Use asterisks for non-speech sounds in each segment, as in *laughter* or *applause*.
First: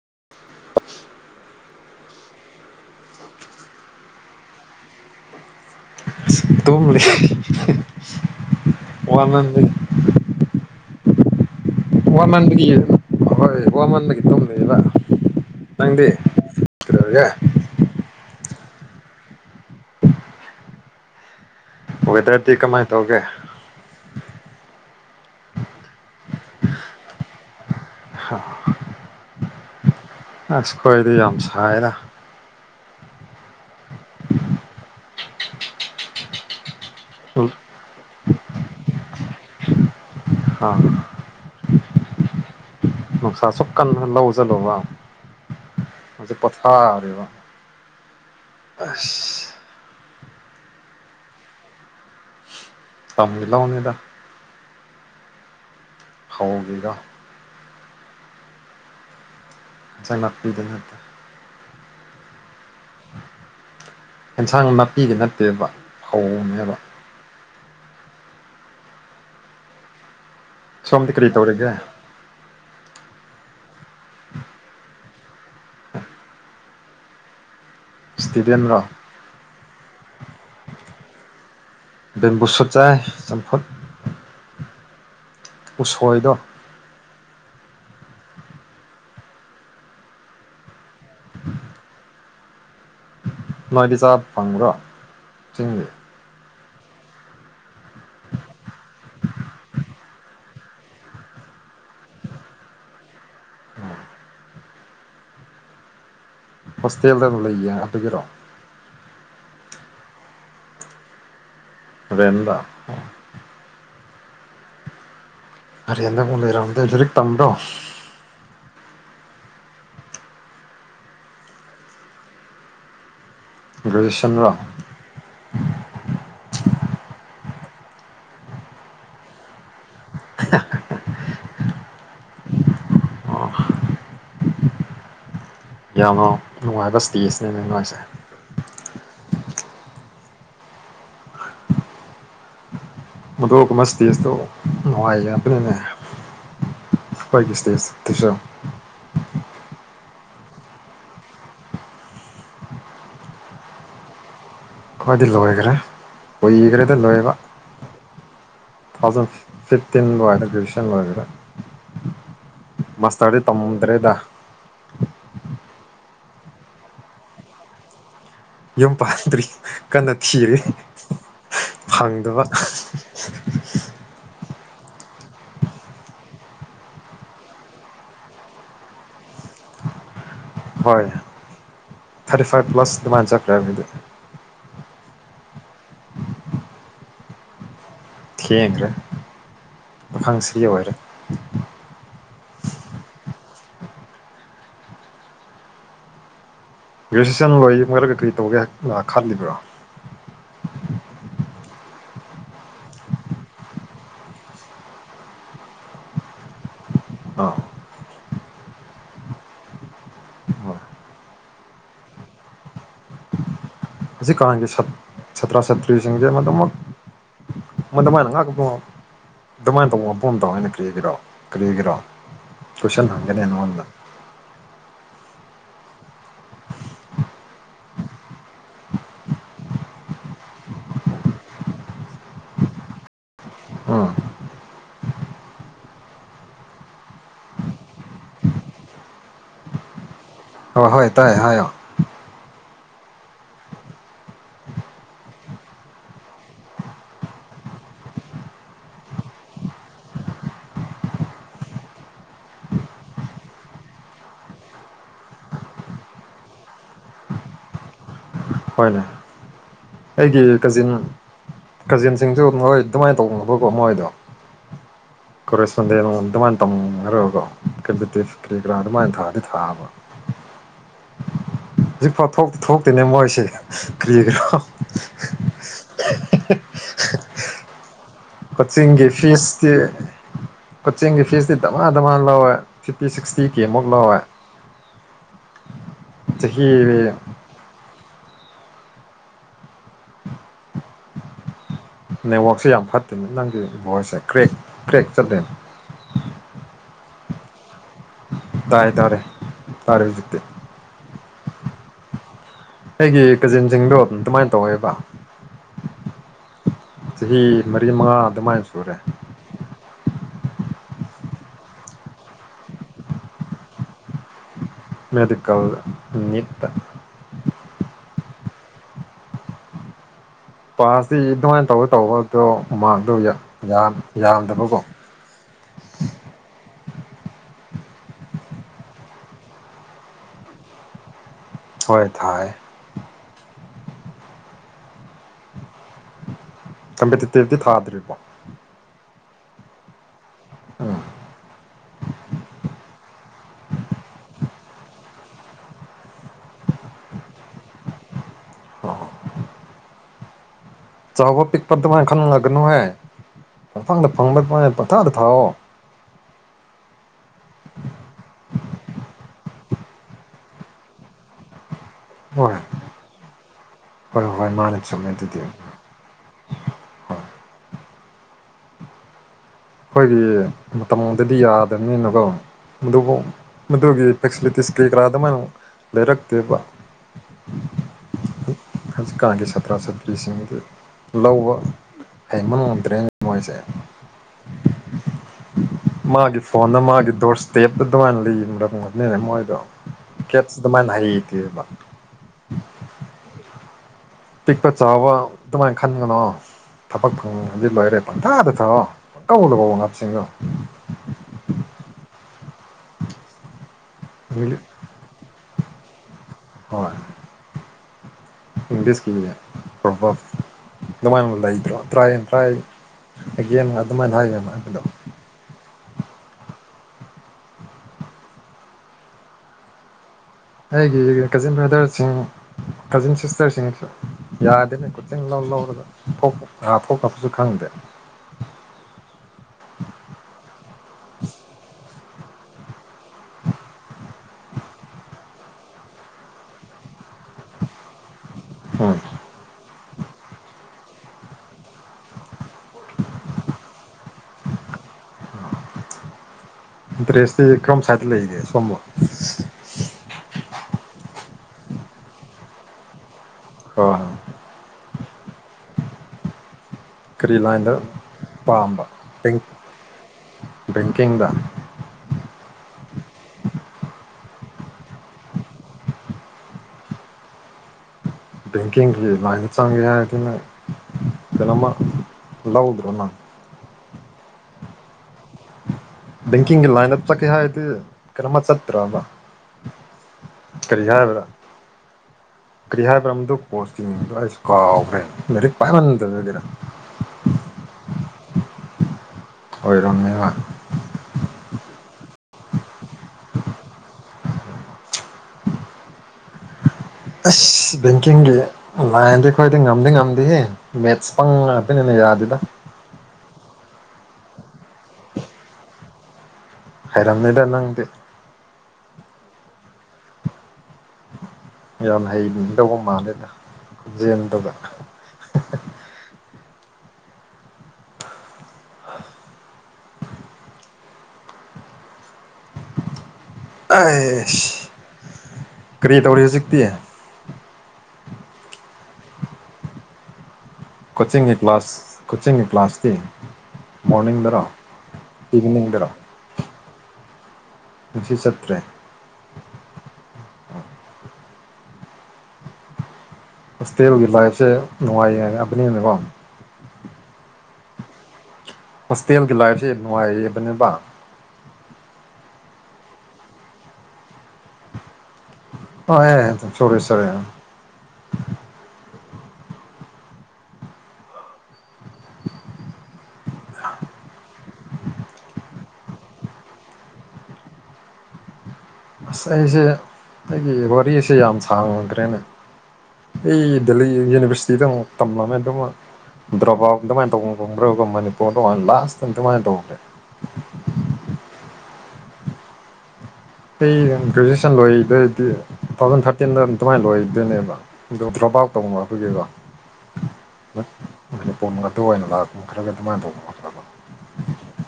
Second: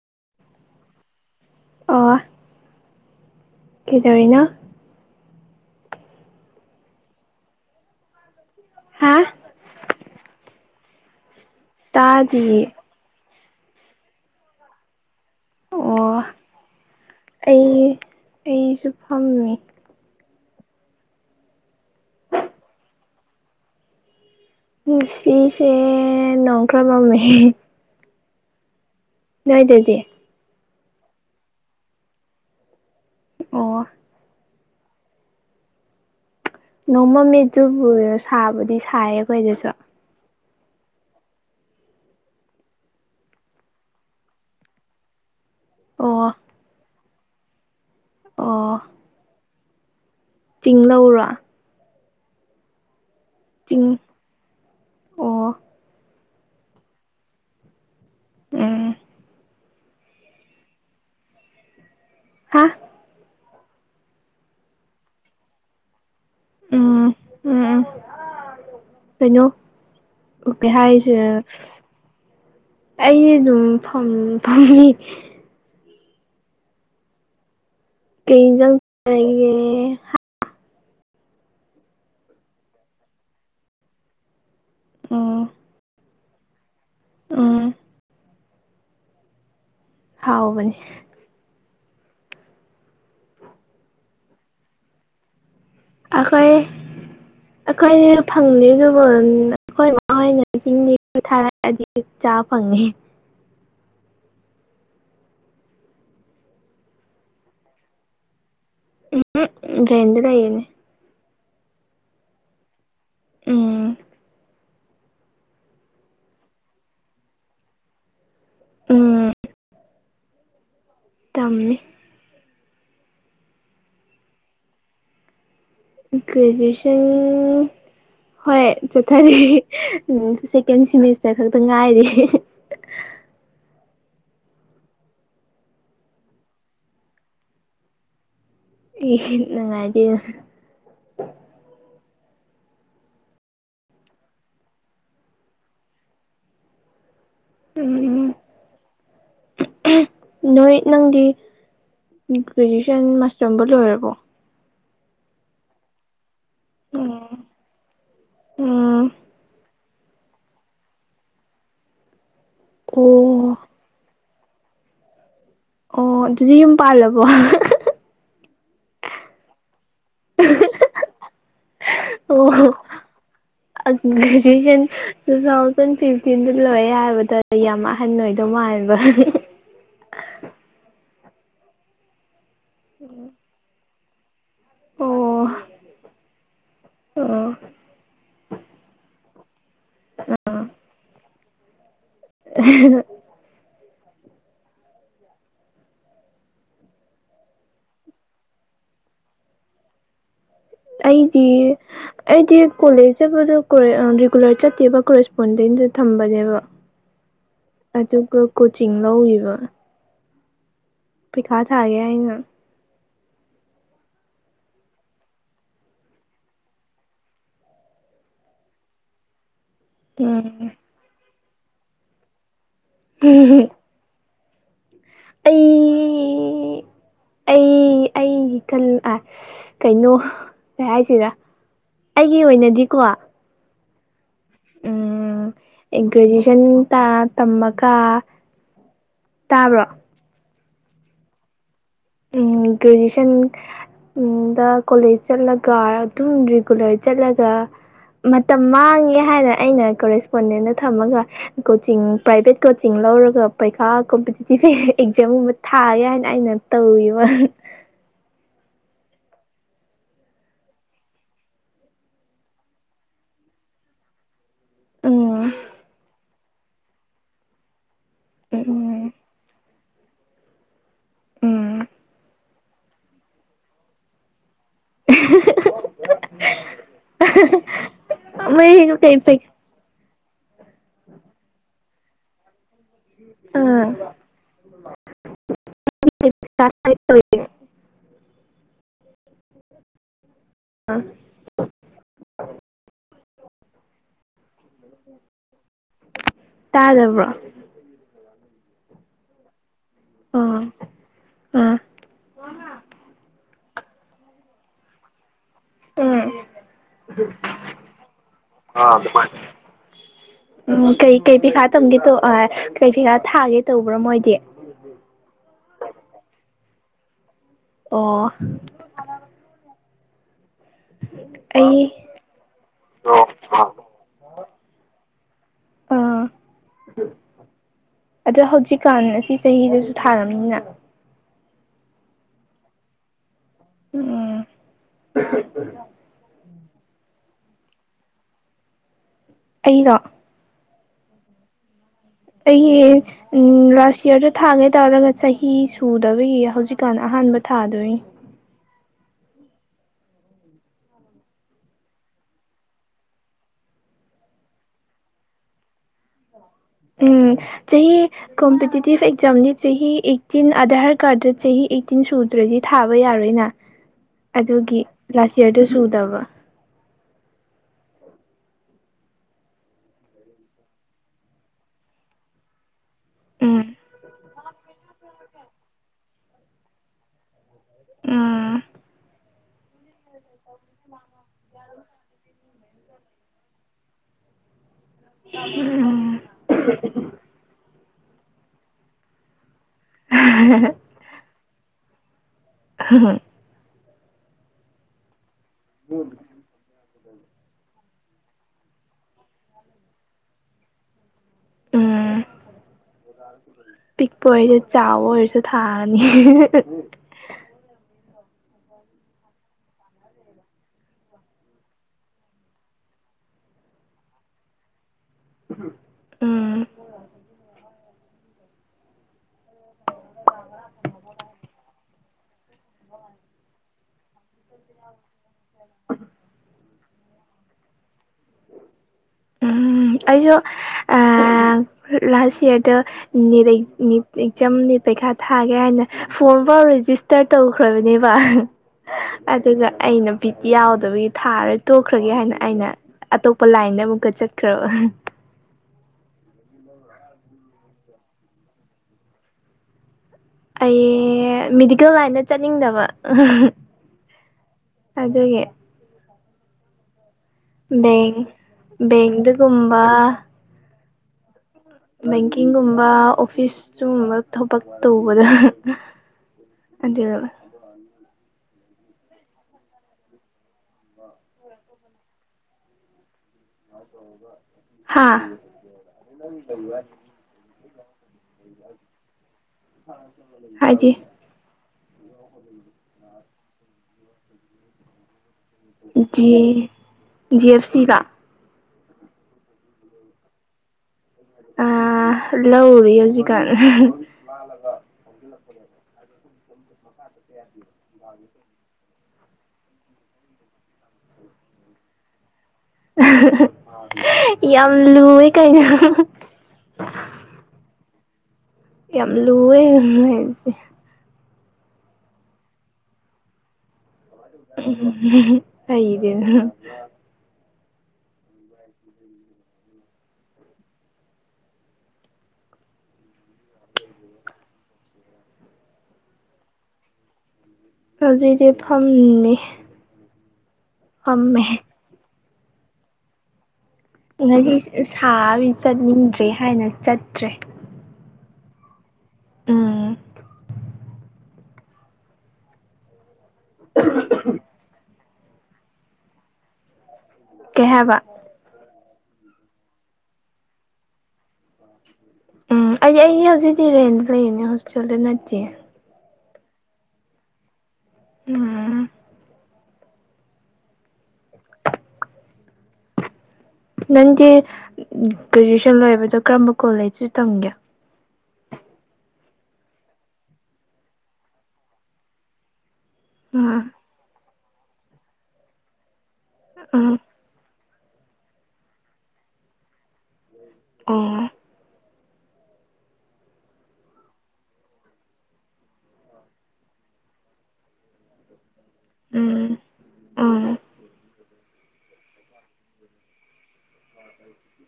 *inaudible* ꯑ ꯀꯗꯔꯤꯅ ꯇꯣꯡꯂꯦ ꯍꯥ ꯋꯥꯅ ꯂꯩ ꯋꯥꯟ ꯃꯟꯗꯒꯤ ꯇꯥꯗꯤꯌꯦ ꯍꯣꯏ ꯋꯥ ꯃꯟꯒꯤ ꯑꯗꯨꯝ ꯂꯩꯌꯦꯕ ꯊꯪꯗꯤꯒꯦ ꯑꯣ ꯑꯩ ꯑꯩꯁꯨ ꯐꯝꯃꯤ ꯍꯗ꯭ꯔꯗꯤ ꯀꯃꯥꯏ ꯇꯧꯒꯦ ꯅꯨꯡꯁꯤꯁꯦ ꯅꯣꯡꯈ꯭ꯔꯕꯃꯤ ꯑꯁ ꯅꯣꯏ ꯑꯗꯨꯗꯤ ꯑꯁ ꯈꯣꯏꯗꯤ ꯌꯥꯝ ꯁꯥꯏꯔ ꯑꯣ ꯅꯣꯡꯃ ꯃꯦꯆꯨꯕꯨ ꯁꯥꯕꯨꯗꯤ ꯁꯥꯏꯌꯦ ꯑꯩꯈꯣꯏꯗꯁꯨ ꯑ ꯅꯨꯡꯁꯥꯁꯨ ꯀꯟꯅ ꯂꯧꯁꯤꯜꯂꯣꯕ ꯑꯣ ꯍꯧꯛ ꯄꯣꯊꯥꯔꯦꯕ ꯑꯁ ꯇꯤꯡꯂꯧꯔ ꯁꯃꯂ ꯃꯅꯤꯗ ꯑꯣ ꯍꯒꯦꯒ ꯑ ꯄꯗ ꯉꯇ ꯍꯥ ꯑꯦꯟꯁꯥꯡ ꯅꯥꯄꯤꯒ ꯅꯠꯇꯦꯕ ꯐꯧꯅꯦꯕ ꯎꯝ ꯎꯝ ꯎꯝ ꯀꯩꯅꯣ ꯀꯩ ꯁꯣꯝꯗꯤ ꯍꯥꯏꯁꯦ ꯀꯔꯤ ꯇꯧꯔꯤꯒꯦ ꯑꯩ ꯁꯨꯝ ꯊꯝ ꯊꯝꯃꯤ ꯀꯩ ꯆꯪ ꯏꯁꯇꯨꯗꯦꯟꯔꯣ ꯕꯦꯝꯕꯨ ꯁꯨꯠ ꯆꯥꯏ ꯆꯝꯐꯨꯠ ꯑ ꯁꯣꯏꯗꯣ ꯑꯥ ꯍꯥꯎꯕꯅꯤ ꯅꯣꯏꯗꯤ ꯆꯥ ꯐꯪꯕ꯭ꯔꯣ ꯆꯤꯡꯁꯦ ꯑꯩꯈꯣꯏ ꯑꯩꯈꯣꯏꯅꯦ ꯐꯪꯅꯤꯒꯟ ꯑꯩꯈꯣꯏꯣꯏꯅꯤꯡ ꯊꯔꯗꯤ ꯆꯥ ꯐꯪꯉꯦ ꯎꯝ ꯍꯁꯇꯦꯜꯗꯅꯂ ꯀꯇ ꯀꯔꯣ ꯎꯝꯗ ꯇꯏꯅꯦ ꯔꯦꯟꯗ ꯎꯝ ꯍꯔꯟꯗ ꯂꯩꯔꯝꯗꯦ ꯍꯧꯖꯤꯛ ꯇꯝꯕ꯭ꯔꯣ ꯎꯝ ꯇꯝꯃꯦ ꯒ꯭ꯔꯦꯖꯨꯋꯌꯦꯁꯟꯣ *unintelligible* ꯍꯣꯏ ꯆꯠꯊꯔꯤ ꯎꯝ ꯁꯦꯀꯦꯟ ꯁꯦꯃꯤꯁꯇꯔ ꯈꯛꯇ ꯉꯥꯏꯔꯤ ꯑꯣ ꯌꯥꯝꯅ ꯅꯨꯡꯉꯥꯏꯕ ꯁꯇꯁꯤꯅꯦ ꯅꯣꯏꯁꯦ ꯉꯗꯤ ꯃꯗꯨꯣꯛꯒꯨꯝꯕ ꯏꯁꯇꯦꯖꯇꯣ ꯅꯨꯡꯉꯥꯏꯒ ꯑꯗꯨꯅꯤꯅꯦ ꯍꯒꯤꯁꯇꯁꯁꯨ ꯎꯝ ꯅꯣꯏ ꯅꯪꯒꯤ ꯒ꯭ꯔꯦꯖꯨꯌꯦꯁꯟ ꯃꯥꯁꯇꯔ ꯑꯃꯕ ꯂꯣꯏꯔꯔꯕꯣ ꯑꯩꯏꯗꯤ ꯂꯣꯏꯈ꯭ꯔꯦ ꯀꯏꯈ꯭ꯔꯦꯗ ꯂꯣꯏꯕ ꯎꯝ ꯎꯝ ꯐꯤꯐꯇꯤꯟꯕꯨ ꯍꯥꯏꯔ ꯇ꯭ꯌꯨꯁꯟ ꯑꯣꯏꯔ ꯃꯁꯇꯔꯗꯤ ꯑꯣ ꯇꯝꯗ꯭ꯔꯦꯗ *unintelligible* ꯑꯣ ꯑꯗꯨꯗꯤ ꯌꯨꯝ ꯄꯥꯜꯂꯕꯣ ꯌꯨꯝ ꯄꯥꯗ꯭ꯔꯤ ꯀꯟꯅ ꯊꯤꯔꯦ ꯍꯪꯗꯕ ꯑꯣ ꯒ꯭ꯔꯦꯖꯨꯑꯦꯁꯟ ꯇꯨ ꯊꯥꯎꯖꯟ ꯐꯤꯐꯇꯤꯟꯗ ꯂꯣꯏꯦ ꯍꯥꯏꯕꯗ ꯌꯥꯝ ꯑꯍꯟ ꯑꯣꯏꯗꯧ ꯃꯥꯜꯕ ꯎ *unintelligible* ꯊꯔꯇꯤ ꯐꯥꯏ ꯄ꯭ꯂꯁꯃ ꯆ ꯑꯣ ꯑꯣ ꯊꯦꯡꯈ꯭ꯔꯦ ꯄꯥꯈꯪꯁꯤ ꯑꯣꯏꯔꯦ ꯑ ꯒ꯭ꯔꯦꯖꯨꯑꯦꯁꯟ ꯂꯣꯏ ꯈꯔ ꯀꯔꯤ ꯀꯔꯤ ꯇꯧꯒꯦ ꯍꯥꯏ ꯈꯜꯂꯤꯕ꯭ꯔꯣ ꯑꯩꯗꯤ ꯑꯩꯗꯤ ꯀꯣꯂꯦꯖ ꯆꯠꯗ ꯔꯤꯒꯨꯂꯔ ꯆꯠꯇꯦꯕ ꯀꯣꯔꯦꯖꯄꯣꯟꯗꯩ ꯁꯨ ꯊꯝꯕꯅꯦꯕ *unintelligible* ꯑꯆꯄ ꯀꯣꯆꯤꯡ ꯂꯧꯔꯤꯕ ꯍꯣꯏ ꯄꯤꯀꯥ ꯊꯥꯒ ꯏꯩꯅ ꯑꯁꯤ ꯀꯥꯟꯒꯤ ꯁꯥꯠꯇ꯭ꯔ ꯁꯥꯠꯇꯇ꯭ꯔꯤꯁꯤꯡꯁꯦ ꯃꯗꯨꯃꯛ ꯃꯗꯃꯅ ꯀ ꯀꯄ ꯑꯗꯨꯃꯥꯏꯅ ꯇꯧꯕ ꯃꯐꯝ ꯑꯃꯗꯧ ꯎꯝ ꯑꯩꯅ ꯀ꯭ꯔꯤꯒꯤꯔꯣ ꯀꯔꯤꯒꯤꯔꯣ ꯀꯣꯏꯁꯟ ꯍꯪꯒꯅꯤ ꯅꯉꯣꯟꯗ ꯑꯩ ꯑꯩ ꯑꯩ ꯑꯩꯜ ꯀꯩꯅꯣ ꯀꯩ ꯍꯥꯏꯁꯤꯔꯥ ꯑꯩꯒꯤ ꯑꯣꯏꯅꯗꯤꯀꯣ ꯎꯝ ꯎꯝ ꯒ꯭ꯔꯦꯖꯨꯌꯦꯁꯟ ꯇ ꯇꯝꯃꯒ ꯇꯥꯕ꯭ꯔꯣ ꯍꯣꯏ ꯍꯣꯏ ꯇꯥꯏꯦ ꯍꯥꯏꯌꯣ ꯎꯝ ꯭ꯒꯔꯦꯖꯨꯌꯦꯁꯟ ꯗ ꯀꯣꯂꯦꯖ ꯆꯠꯂꯒ ꯑꯗꯨꯝ ꯔꯤꯒꯨꯂꯔ ꯆꯠꯂꯒ ꯃꯇꯝ ꯃꯥꯡꯉꯦ ꯍꯥꯏꯅ ꯑꯩꯅ ꯀꯣꯔꯦꯁꯄꯣꯟꯗꯦꯗ ꯊꯝꯃꯒ ꯀꯣꯆꯤꯡ ꯄ꯭ꯔꯥꯏꯚꯦꯠ ꯀꯣꯆꯤꯡ ꯂꯧꯔꯒ ꯄꯔꯤꯈꯥ ꯀꯝꯄꯤꯇꯤꯇꯤꯞ ꯑꯦꯛꯖꯥꯝꯒꯨꯝꯕ ꯊꯥꯒꯦ ꯍꯥꯏꯅ ꯑꯩꯅ ꯇꯧꯈꯤꯕ ꯍꯣꯏꯅꯦ ꯑꯩꯒꯤ ꯀꯖꯤꯟ ꯀꯖꯤꯟꯁꯤꯡꯁꯨ ꯃꯣꯏ ꯑꯗꯨꯃꯥꯏꯅ ꯇꯧꯕꯅꯕꯀꯣ ꯃꯣꯏꯗꯣ ꯎꯝ ꯀꯣꯔꯦꯁꯄꯣꯟꯗꯦꯟ ꯇꯧꯅꯔꯒ ꯀꯣ ꯀꯝꯄꯤꯇꯤꯞ ꯀꯔꯤ ꯀꯔꯥ ꯎꯝ ꯑꯗꯨꯃꯥꯏꯅ ꯊꯥꯗꯤ ꯊꯥꯕ ꯎꯝ ꯍꯧꯖꯤꯛꯐꯥꯎꯇ ꯊꯣꯛꯇꯦꯅꯦ ꯃꯣꯏꯁꯦ ꯀꯔꯤꯈ꯭ꯔꯣ *inaudible* ꯃꯌꯦꯛ ꯀꯆꯤꯡꯒꯤ ꯀꯩ ꯄꯩ ꯐꯤꯁꯇꯤ ꯀꯛꯆꯤꯡꯒꯤ ꯐꯤꯁꯇꯤ ꯗꯃ ꯗꯃ ꯂꯧꯋꯦ ꯐꯤꯐꯇꯤ ꯁꯤꯛꯁꯇꯤ ꯀꯦ ꯃꯨꯛ ꯂꯧꯋꯦ *inaudible* ꯆꯍꯤ ꯑ *inaudible* ꯅꯦꯠꯋꯥꯛꯛꯁꯦ ꯌꯥꯝ ꯐꯠꯇꯦꯅꯦ ꯅꯪꯒꯤ ꯚꯣꯏꯁꯦ ꯀ꯭ꯔꯦꯛ ꯀ꯭ꯔꯦꯛ ꯆꯠꯂꯦꯅꯦ ꯇꯥꯗꯕꯔꯣ ꯇꯥꯏꯌꯦ ꯇꯥꯔꯦ ꯇꯥꯔꯦ ꯍꯧꯛꯇꯤ ꯑꯥ ꯑꯥ ꯑꯩꯒꯤ ꯀꯖꯤꯟꯁꯤꯡꯗꯣ ꯑꯗꯨꯝ ꯑꯗꯨꯃꯥꯏꯅ ꯇꯧꯋꯦꯕ ꯑꯝ ꯆꯍꯤ ꯃꯔꯤ ꯃꯉꯥ ꯑꯗꯨꯃꯥꯏꯅ ꯁꯨꯔꯦ ꯎꯝ ꯀꯩ ꯀꯩ ꯄꯩꯈꯥ ꯇꯧꯒꯦ ꯇ ꯀꯩ ꯄꯩꯈꯥ ꯊꯥꯒꯦ ꯇꯧꯕ꯭ꯔꯣ ꯃꯣꯏꯗꯤ ꯃꯦꯗꯤꯀꯦꯜ ꯃꯤ ꯑꯣ ꯄꯥꯁꯇꯤ ꯑꯗꯨꯃꯥꯏꯅ ꯑꯩ ꯇꯧꯔ ꯇꯧꯕꯗꯣ ꯃꯥꯡꯗꯣ ꯌꯥꯝꯗꯕꯀꯣ ꯑꯥ *unintelligible* ꯑꯗꯣ ꯍꯧꯖꯤꯛꯀꯥꯟ ꯑꯁꯤ ꯆꯍꯤꯗꯁꯨ ꯊꯥꯔꯝꯅꯤꯅ ꯍꯣꯏ ꯊꯥꯏ ꯎꯝ ꯀꯣꯝꯀꯤꯇꯤꯇꯤꯞ ꯇꯤ ꯊꯥꯗ꯭ꯔꯤꯕꯔꯣ ꯑꯩꯂꯣ ꯑꯩꯒꯤ ꯎ ꯂꯥꯁ ꯌꯌꯥꯔꯗ ꯊꯥꯒꯦ ꯇꯥꯔꯒ ꯆꯍꯤ ꯁꯨꯗꯕꯒꯤ ꯍꯧꯖꯤꯛꯀꯥꯟ ꯑꯍꯥꯟꯕ ꯑꯍꯥꯟꯕ ꯊꯥꯗꯣꯏꯅꯤ ꯆꯥꯎꯕꯥ ꯄꯤꯛꯄ ꯗꯨꯃꯥꯢ ꯈꯥꯟꯒꯅꯨꯍꯦ ꯄꯥꯡꯐꯥꯡꯗ ꯐꯪꯕ ꯄꯪꯊꯥꯗ ꯊꯥꯎꯑꯣ ꯎꯝ ꯆꯍꯤ ꯀꯣꯝꯄꯤꯇꯤꯇꯤꯚ ꯑꯦꯛꯖꯥꯝꯅꯤ ꯆꯍꯤ ꯑꯩꯇꯤꯟ ꯑꯙꯥꯔ ꯀꯥꯔꯗ ꯆꯍꯤ ꯑꯩꯇꯤꯟ ꯍꯣꯏ ꯁꯨꯗ꯭ꯔꯗꯤ ꯊꯥꯕ ꯌꯥꯔꯣꯏꯅ ꯍꯣꯏ ꯍꯣꯏ ꯃꯥꯅꯦ ꯑꯗꯨꯒꯤ ꯆꯨꯝꯃꯦ ꯑꯗꯨꯗꯤ ꯂꯥꯁ ꯌꯔꯗꯣ ꯁꯨꯗꯕ ꯍꯣꯏ ꯑꯩꯈꯣꯏꯗꯤ ꯃꯇꯝꯗꯗꯤ ꯌꯥꯗꯕꯅꯤꯅꯀꯣ ꯃꯗꯨꯕꯨ ꯎꯝ ꯃꯗꯨꯒꯤ ꯐꯦꯁꯤꯂꯤꯇꯤꯁ ꯀꯩ ꯀꯔꯥ ꯑꯗꯨꯃꯥꯏꯅ ꯂꯩꯔꯛꯇꯦꯕ ꯑꯝ ꯍꯧꯖꯤꯛꯀꯥꯟꯒꯤ ꯁꯥꯇ꯭ꯔ ꯁꯥꯇ꯭ꯔꯤꯁꯤꯡꯗꯤ ꯂꯧꯕ ꯍꯩꯕ ꯉꯝꯗ꯭ꯔꯦ ꯃꯣꯏꯁꯦ *inaudible* ꯎꯝ ꯃꯥꯒꯤ ꯐꯣꯟꯗ ꯃꯥꯒꯤ ꯗꯣꯔ ꯏꯁꯇꯦꯞꯇ ꯑꯗꯨꯃꯥꯏꯅ ꯂꯩꯔꯒꯅꯤꯅꯦ ꯃꯣꯏꯗꯣ ꯀꯦꯞꯁ ꯑꯗꯨꯃꯥꯏꯅ ꯍꯩꯇꯦꯕ ꯍꯥ ꯍꯥ ꯄꯤꯛꯄ ꯆꯥꯎꯕ ꯑꯗꯨꯃꯥꯏꯅ ꯈꯟꯒꯅꯣ ꯊꯕꯛ ꯐꯪꯅꯤꯡꯕꯗꯤ ꯂꯣꯏꯔꯦ ꯄꯪꯊꯥꯗ ꯊꯧꯑꯣ ꯕꯪꯇꯧꯗ ꯇꯧꯑꯣ ꯑꯉꯥꯡꯁꯤꯡꯗꯣ ꯎꯝ ꯄꯤꯛꯕ ꯑꯣꯢꯔꯁꯨ ꯆꯥꯎꯕ ꯁꯨ ꯊꯥꯒꯅꯤ ꯏꯗꯤꯁꯀꯤ꯭ꯔ *inaudible* ꯑꯗꯨꯃꯥꯏ ꯂꯩꯇ꯭ꯔꯣ ꯇ꯭ꯔ ꯇ꯭ꯔꯥꯏ ꯑꯀꯦꯟ ꯑꯗꯨꯃꯥꯏ ꯍꯥꯏ ꯂꯩꯕꯗꯣ ꯎꯝ ꯑꯩꯒꯤ ꯀꯖꯤꯟ ꯕ꯭ꯔꯥꯗꯔꯁꯤꯡ ꯀꯖꯤꯟ ꯁꯤꯁꯇꯔꯁꯤꯡꯁꯨ ꯌꯥꯗꯦꯅꯦ ꯀꯣꯆꯤꯡ ꯂꯧ ꯒ ꯊꯣꯛ ꯊꯣꯛꯂꯄꯁꯨ ꯈꯪꯗꯦ ꯎꯝ ꯑꯩꯁꯨ ꯂꯥꯁ ꯏꯌꯥꯔꯗꯠꯅꯤꯠ ꯑꯦꯛꯖꯥꯝ ꯄꯩꯈꯥ ꯊꯥꯒꯦ ꯍꯥꯏꯅ ꯐꯣꯔꯝꯐꯥꯎ ꯔꯦꯖꯤꯁꯇꯔ ꯇꯧꯈ꯭ꯔꯕꯅꯦꯕ ꯎꯝ ꯑꯗꯨꯒ ꯑꯩꯅ ꯕꯤꯤꯠꯤ ꯌꯥꯎꯗꯕꯒꯤ ꯊꯥꯔꯣꯏ ꯇꯣꯛꯈ꯭ꯔꯒꯦ ꯍꯥꯏꯅ ꯑꯩꯅ ꯑꯇꯣꯞꯄ ꯂꯥꯏꯟꯗ ꯑꯃꯨꯛꯀ ꯆꯠꯈ꯭ꯔꯣ ꯇ꯭ꯔꯦꯁꯇꯤ ꯑꯦꯝ ꯁꯥꯥꯏꯗ ꯂꯩꯗꯦ ꯁꯣꯝꯃ ꯑꯩ ꯃꯦꯗꯤꯀꯦꯜ ꯂꯥꯏꯟꯗ ꯆꯠꯅꯤꯡꯗꯕ ꯍ ꯍ ꯑꯗꯨꯒ ꯀꯔꯤ ꯂꯥꯏꯟꯗ ꯕꯦꯡ ꯄꯥꯝꯕ ꯕꯦꯡꯗꯒꯨꯝꯕ ꯕꯦꯡꯀꯤꯡꯗ ꯕꯦꯡꯀꯤꯡꯒꯨꯝꯕ ꯑꯣꯐꯤꯁ ꯁꯨꯝꯨꯝꯕ ꯊꯕꯛ ꯇꯧꯕꯗ ꯑꯗꯨꯗ *unintelligible* ꯅꯃ ꯅ ꯑꯣꯏꯗꯔꯣꯅꯥ ꯍꯥꯥ ꯕꯦꯡꯀꯤꯡꯒꯤ ꯂꯥꯏꯟꯗ ꯆꯠꯀꯦ ꯍꯥꯏꯗꯤ ꯀꯩꯅꯣꯝꯃ ꯆꯠꯇ꯭ꯔꯣꯕ ꯍ *inaudible* ꯀꯔꯤꯍꯥꯢꯕꯗ ꯀꯔꯤ ꯍꯥꯏꯕ꯭ꯔ ꯑꯗꯣ ꯄꯣꯁꯒꯤꯡ ꯃꯃꯤꯡꯗꯣ ꯑꯩꯁꯨ ꯀꯥꯎꯒꯔꯦ ꯂꯥꯏꯔꯤꯛ ꯖꯤ ꯄꯥꯏꯃꯟꯗꯕꯒꯤꯔ ꯑꯦꯐ ꯁꯤ ꯀ ꯑꯣꯏꯔꯣꯃꯦꯕ ꯑ ꯂꯧꯔꯤ ꯍꯧꯖꯤꯛꯀꯥꯟ ꯑꯁ ꯕꯦꯡꯀꯤꯡꯒꯤ ꯂꯥꯏꯟꯗꯤ ꯑꯩꯈꯣꯏꯗꯤ ꯉꯝꯗꯤ ꯉꯝꯗꯤꯦꯍꯦ ꯃꯦꯠꯁ ꯄꯪ ꯉꯥꯛꯇꯅꯤꯅ ꯌꯥꯗꯤꯗ ꯌꯥꯝ ꯂꯨꯑꯦ ꯀꯥꯏꯩꯅꯣ ꯍꯔꯝꯅꯗꯗꯤ ꯌꯥꯝ ꯂꯨꯑꯦꯉꯁꯦ ꯌꯥꯝ ꯍꯩꯅꯤꯡꯗꯧꯕ ꯃꯥꯜꯂꯦꯗ ꯈꯣꯟꯖꯦꯜꯗꯨꯒ ꯍꯗ ꯑꯦꯁ ꯀꯔꯤ ꯇꯧꯔꯤ ꯍꯧꯖꯤꯛꯇꯤ ꯑꯗꯨꯏꯗꯤ ꯐꯝꯃꯤ ꯀꯣꯆꯤꯡꯒꯤ ꯐꯝꯃꯦ ꯀ꯭ꯂꯥꯁ ꯀꯣꯆꯤꯡꯒꯤ ꯀ꯭ꯂꯥꯁꯀꯤ ꯉꯗꯤ ꯁꯥꯕꯤ ꯆꯠꯅꯤꯡꯗ꯭ꯔꯦ ꯍꯥꯏꯅ ꯆꯠꯇ꯭ꯔꯦ ꯁꯤ ꯁꯠꯇꯔꯦ ꯑꯝ ꯑꯇꯦꯕꯒꯤ ꯂꯥꯏꯐꯁꯦ ꯅꯨꯡꯉꯥꯏ ꯍꯥꯏꯕꯅꯤꯅꯀꯣ ꯀꯍꯕ ꯍꯣꯁꯇꯦꯜꯒꯤ ꯂꯥꯏꯐꯁꯤꯦ ꯅꯨꯡꯉꯥꯏꯔꯤꯕꯅꯦꯕ ꯎꯝ ꯑꯩ ꯑꯩꯒꯤ ꯍꯧꯖꯤꯛꯇꯤ ꯏ ꯔꯦꯟꯗ ꯂꯩꯔꯤꯅꯦ ꯍꯣꯁꯇꯦꯜꯗ ꯅꯠꯇꯦ ꯍ ꯆ ꯆꯔꯦ ꯎꯝ ꯅꯪꯗꯤ ꯒ꯭ꯔꯦꯖꯨꯋꯦꯁꯟ ꯂꯣꯏꯕꯗꯣ ꯀꯔꯝꯕ ꯀꯣꯂꯦꯖꯇ ꯇꯝꯒꯦ ꯑꯁ ꯑꯩꯁꯦ ꯑꯩꯒꯤ ꯋꯥꯔꯤꯁꯦ ꯌꯥꯝ ꯁꯥꯡꯉꯗ꯭ꯔꯦꯅꯦ ꯑꯩ ꯎꯝ ꯗꯜꯂꯤ ꯌꯨꯅꯤꯚꯔꯁꯤꯇꯤꯗ ꯇꯝꯅꯥꯃꯦꯟꯇ ꯗ꯭ꯔꯕꯞ ꯎꯝ ꯗꯃꯥꯏꯅ ꯇꯧꯕꯣ ꯀ ꯃꯅꯤꯄꯨꯔ ꯇꯂ ꯑꯁꯦꯟꯗꯨ ꯃꯥꯥꯏ ꯇꯦ ꯑꯣ ꯑꯩ ꯒ꯭ꯔꯦꯖꯨꯑꯦꯁꯟ ꯂꯣꯏꯗꯣꯏꯗꯤ ꯇꯨ ꯊꯥꯎꯖꯟ ꯊꯥꯔꯇꯤꯟꯗ ꯑꯗꯨꯝ ꯑꯗꯨꯃꯥꯏꯅ ꯂꯣꯏꯗꯣꯏꯅꯦꯕ ꯑꯣ ꯗ꯭ꯔꯣꯞ ꯑꯥꯎꯠ ꯇꯧꯅꯈꯒꯤꯀꯣ ꯎꯝ ꯃꯅꯤꯄꯨꯔꯛꯇ ꯑꯣꯏꯅ ꯂꯥꯛꯄꯈ꯭ꯔꯒ ꯑꯗꯨꯃꯥꯏꯅ ꯇꯧꯕ ꯈꯈ꯭ꯔꯕ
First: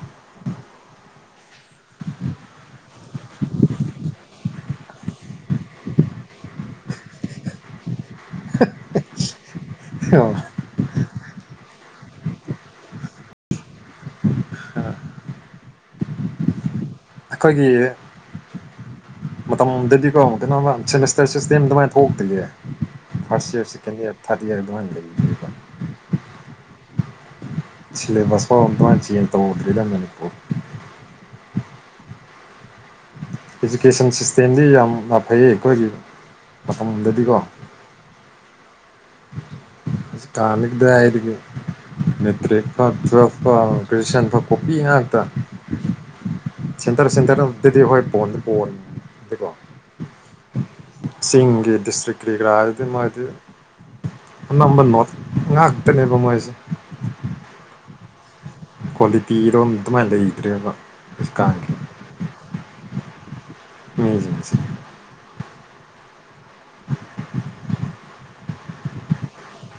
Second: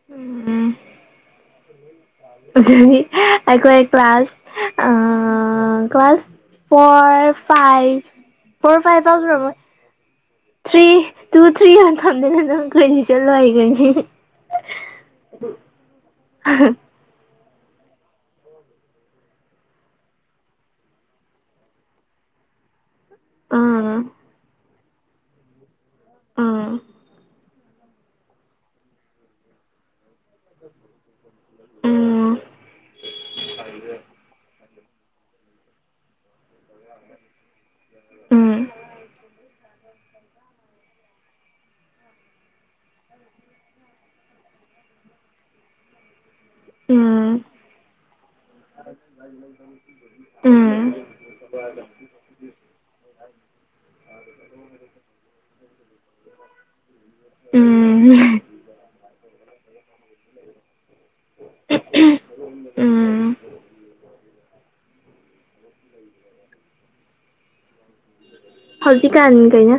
ꯎꯝ ꯎꯝ *unintelligible* ꯑꯩꯈꯣꯏ ꯀ ꯀ꯭ꯂ ꯀ꯭ꯂꯥꯁ ꯑ ꯀ class four five four five ꯇꯁꯨꯔꯕꯣ ꯑꯦ ꯇꯨ ꯊ꯭ꯔꯤ ꯌꯥꯝꯥꯟ ꯐꯝꯗꯅ ꯅꯪ ꯀꯣꯏꯗꯤ ꯆꯠꯂꯏꯈꯅꯤ *unintelligible* ꯑꯩꯈꯣꯏꯒꯤ ꯃꯇꯝꯗꯗꯤꯀꯣ ꯀꯩꯅꯣꯃ ꯁꯦꯃꯤꯁꯇꯔ ꯁꯤꯁꯇꯦꯝ ꯑꯗꯨꯃꯥꯏꯅ ꯊꯣꯛꯇ꯭ꯒꯦ first year second um year ꯊꯥꯗ ꯏꯌꯔ ꯑꯗꯨꯃ ꯥꯏ ꯂꯩꯕꯅꯦ ꯕ ꯑꯥ ꯁꯤꯂꯩꯃꯥ ꯁꯣ ꯃꯄꯥꯜ *unintelligible* ꯇꯧꯗꯔꯤꯗꯥ ꯃꯅꯤꯄꯨꯔ ꯎꯝ ꯏꯖꯨꯀꯦꯁꯟ ꯁꯤꯁꯇꯦꯝꯗꯤ ꯌꯥꯝꯅ ꯐꯩ ꯑꯩꯈꯣꯏꯒꯤ ꯃꯇꯝꯗꯗꯤꯀꯣ ꯎꯝ ꯍꯧꯖꯤꯛꯀꯥꯟꯗꯤ ꯀꯗꯥꯏꯗꯒꯤ ꯃꯦꯇꯔꯤꯛ ꯐꯥꯎ ꯇꯋꯤꯜꯞ ꯐꯥꯎ ꯀ꯭ꯔꯤꯁꯟ ꯐꯥꯎ ꯀꯣꯄꯤ ꯉꯥꯛꯇꯥ ꯁꯦꯟꯇꯔ ꯎꯝ ꯁꯦꯟꯊꯔꯗꯗꯤ ꯍꯣꯟꯗꯤ ꯍꯣꯏ ꯄꯣꯟꯗꯤ ꯄꯣꯟꯗꯤꯀꯣ ꯎꯝ ꯆꯤꯡꯒꯤ ꯗꯤꯁꯇ꯭ꯔꯤꯛ ꯀꯔꯤ ꯀꯔꯥ ꯑꯗꯨꯗꯤ ꯃꯗꯤ ꯑꯅꯝꯕ ꯅꯣꯠ ꯉꯥꯛꯇꯅꯦꯕ ꯃꯣꯏꯁꯦ ꯎꯝ ꯀ꯭ꯋꯥꯂꯤꯇꯤꯔꯣꯝ ꯑꯗꯨꯃꯥꯏꯅ ꯂꯩꯗ꯭ꯔꯦꯕ ꯍꯧꯖꯤꯀꯥꯟꯒꯤ ꯎꯝ ꯃꯤꯖꯤꯡꯁꯤ *unintelligible* *unintelligible* ꯍꯧꯖꯤꯛ ꯀꯥꯟ ꯀꯩꯅꯣ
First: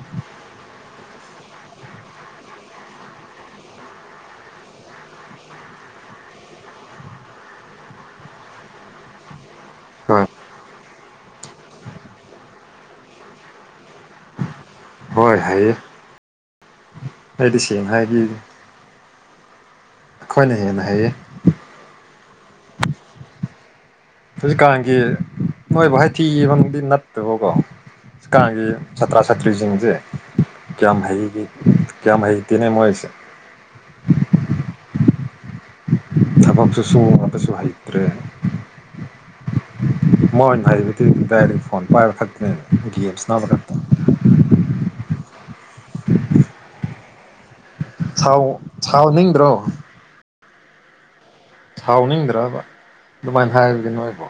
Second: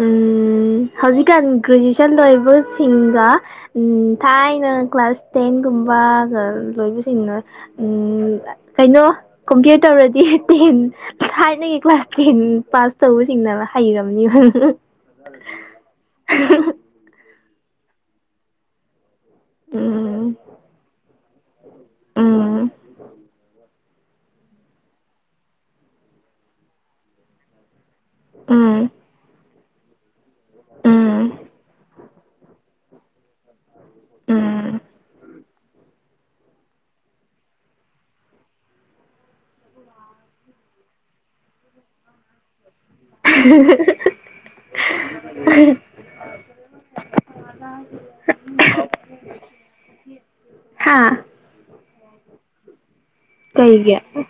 ꯎꯝ ꯍꯧꯖꯤꯛꯀꯥꯟ ꯒ꯭ꯔꯦꯖꯨꯌꯦꯁꯟ ꯂꯣꯏꯕ ꯁꯤꯡꯒ ꯊꯥꯏꯅ ꯀ꯭ꯂꯥꯁ ꯇꯦꯟꯒꯨꯝꯕ ꯒ ꯂꯣꯏꯕꯁꯤꯡꯅ ꯎꯝ ꯀꯩꯅꯣ ꯀꯝꯄꯌꯔ ꯇꯧꯔꯗꯤ ꯍꯣꯏ ꯇꯤꯟ ꯊꯥꯏꯅꯒꯤ ꯀ꯭ꯂꯥꯁ ꯇꯦꯟ ꯄꯥꯁ ꯇꯧꯕꯁꯤꯡꯅ ꯍꯩꯔꯝꯅꯤ *inaudible* ꯍꯣꯏ ꯍꯩꯌꯦ ꯑꯩꯗꯤ ꯁꯦꯡꯅ ꯍꯥꯏꯕꯤ ꯎꯝ ꯑꯩꯈꯣꯏꯅ ꯍꯦꯟꯅ ꯍꯩꯌꯦ ꯎꯝ ꯍꯧꯖꯤꯛꯀꯥꯟꯒꯤ ꯅꯣꯏꯕꯨ ꯍꯥꯏꯊꯤ ꯃꯔꯗꯤ ꯅꯠꯇꯕꯀꯣ ꯍꯧꯀꯥꯟꯒꯤ ꯎꯝ ꯁꯥꯇ꯭ꯔ ꯁꯥꯇ꯭ꯔꯤꯁꯤꯡꯁꯦ ꯀꯌꯥꯝ ꯎꯝ ꯍꯩꯈꯤ ꯀꯌꯥꯝ ꯍꯩꯇꯦꯅꯦ ꯃꯣꯏꯁꯦ ꯎꯝ ꯊꯕꯛꯁꯨ ꯁꯨꯨ ꯃꯇꯁꯨ ꯍꯩꯇꯔ꯭ꯦ ꯃꯣꯏꯅ ꯍꯩꯕꯗꯤ ꯗꯥꯏꯂꯤꯐꯣꯟ ꯄꯥꯏꯕ ꯈꯛꯇꯅꯦ ꯒꯦꯝ ꯁꯅꯥꯕ ꯈꯛꯇ *inaudible* ꯁꯥꯎ ꯁꯥꯎꯅꯤꯡꯗ꯭ꯔꯣ ꯍꯥꯥ ꯁꯥꯎꯅꯤꯡꯗ꯭ꯔꯕ ꯑꯗꯨꯃꯥꯏꯅ ꯍꯥꯏꯕꯗꯨ ꯀꯩꯒꯤ ꯅꯣꯏꯕꯣ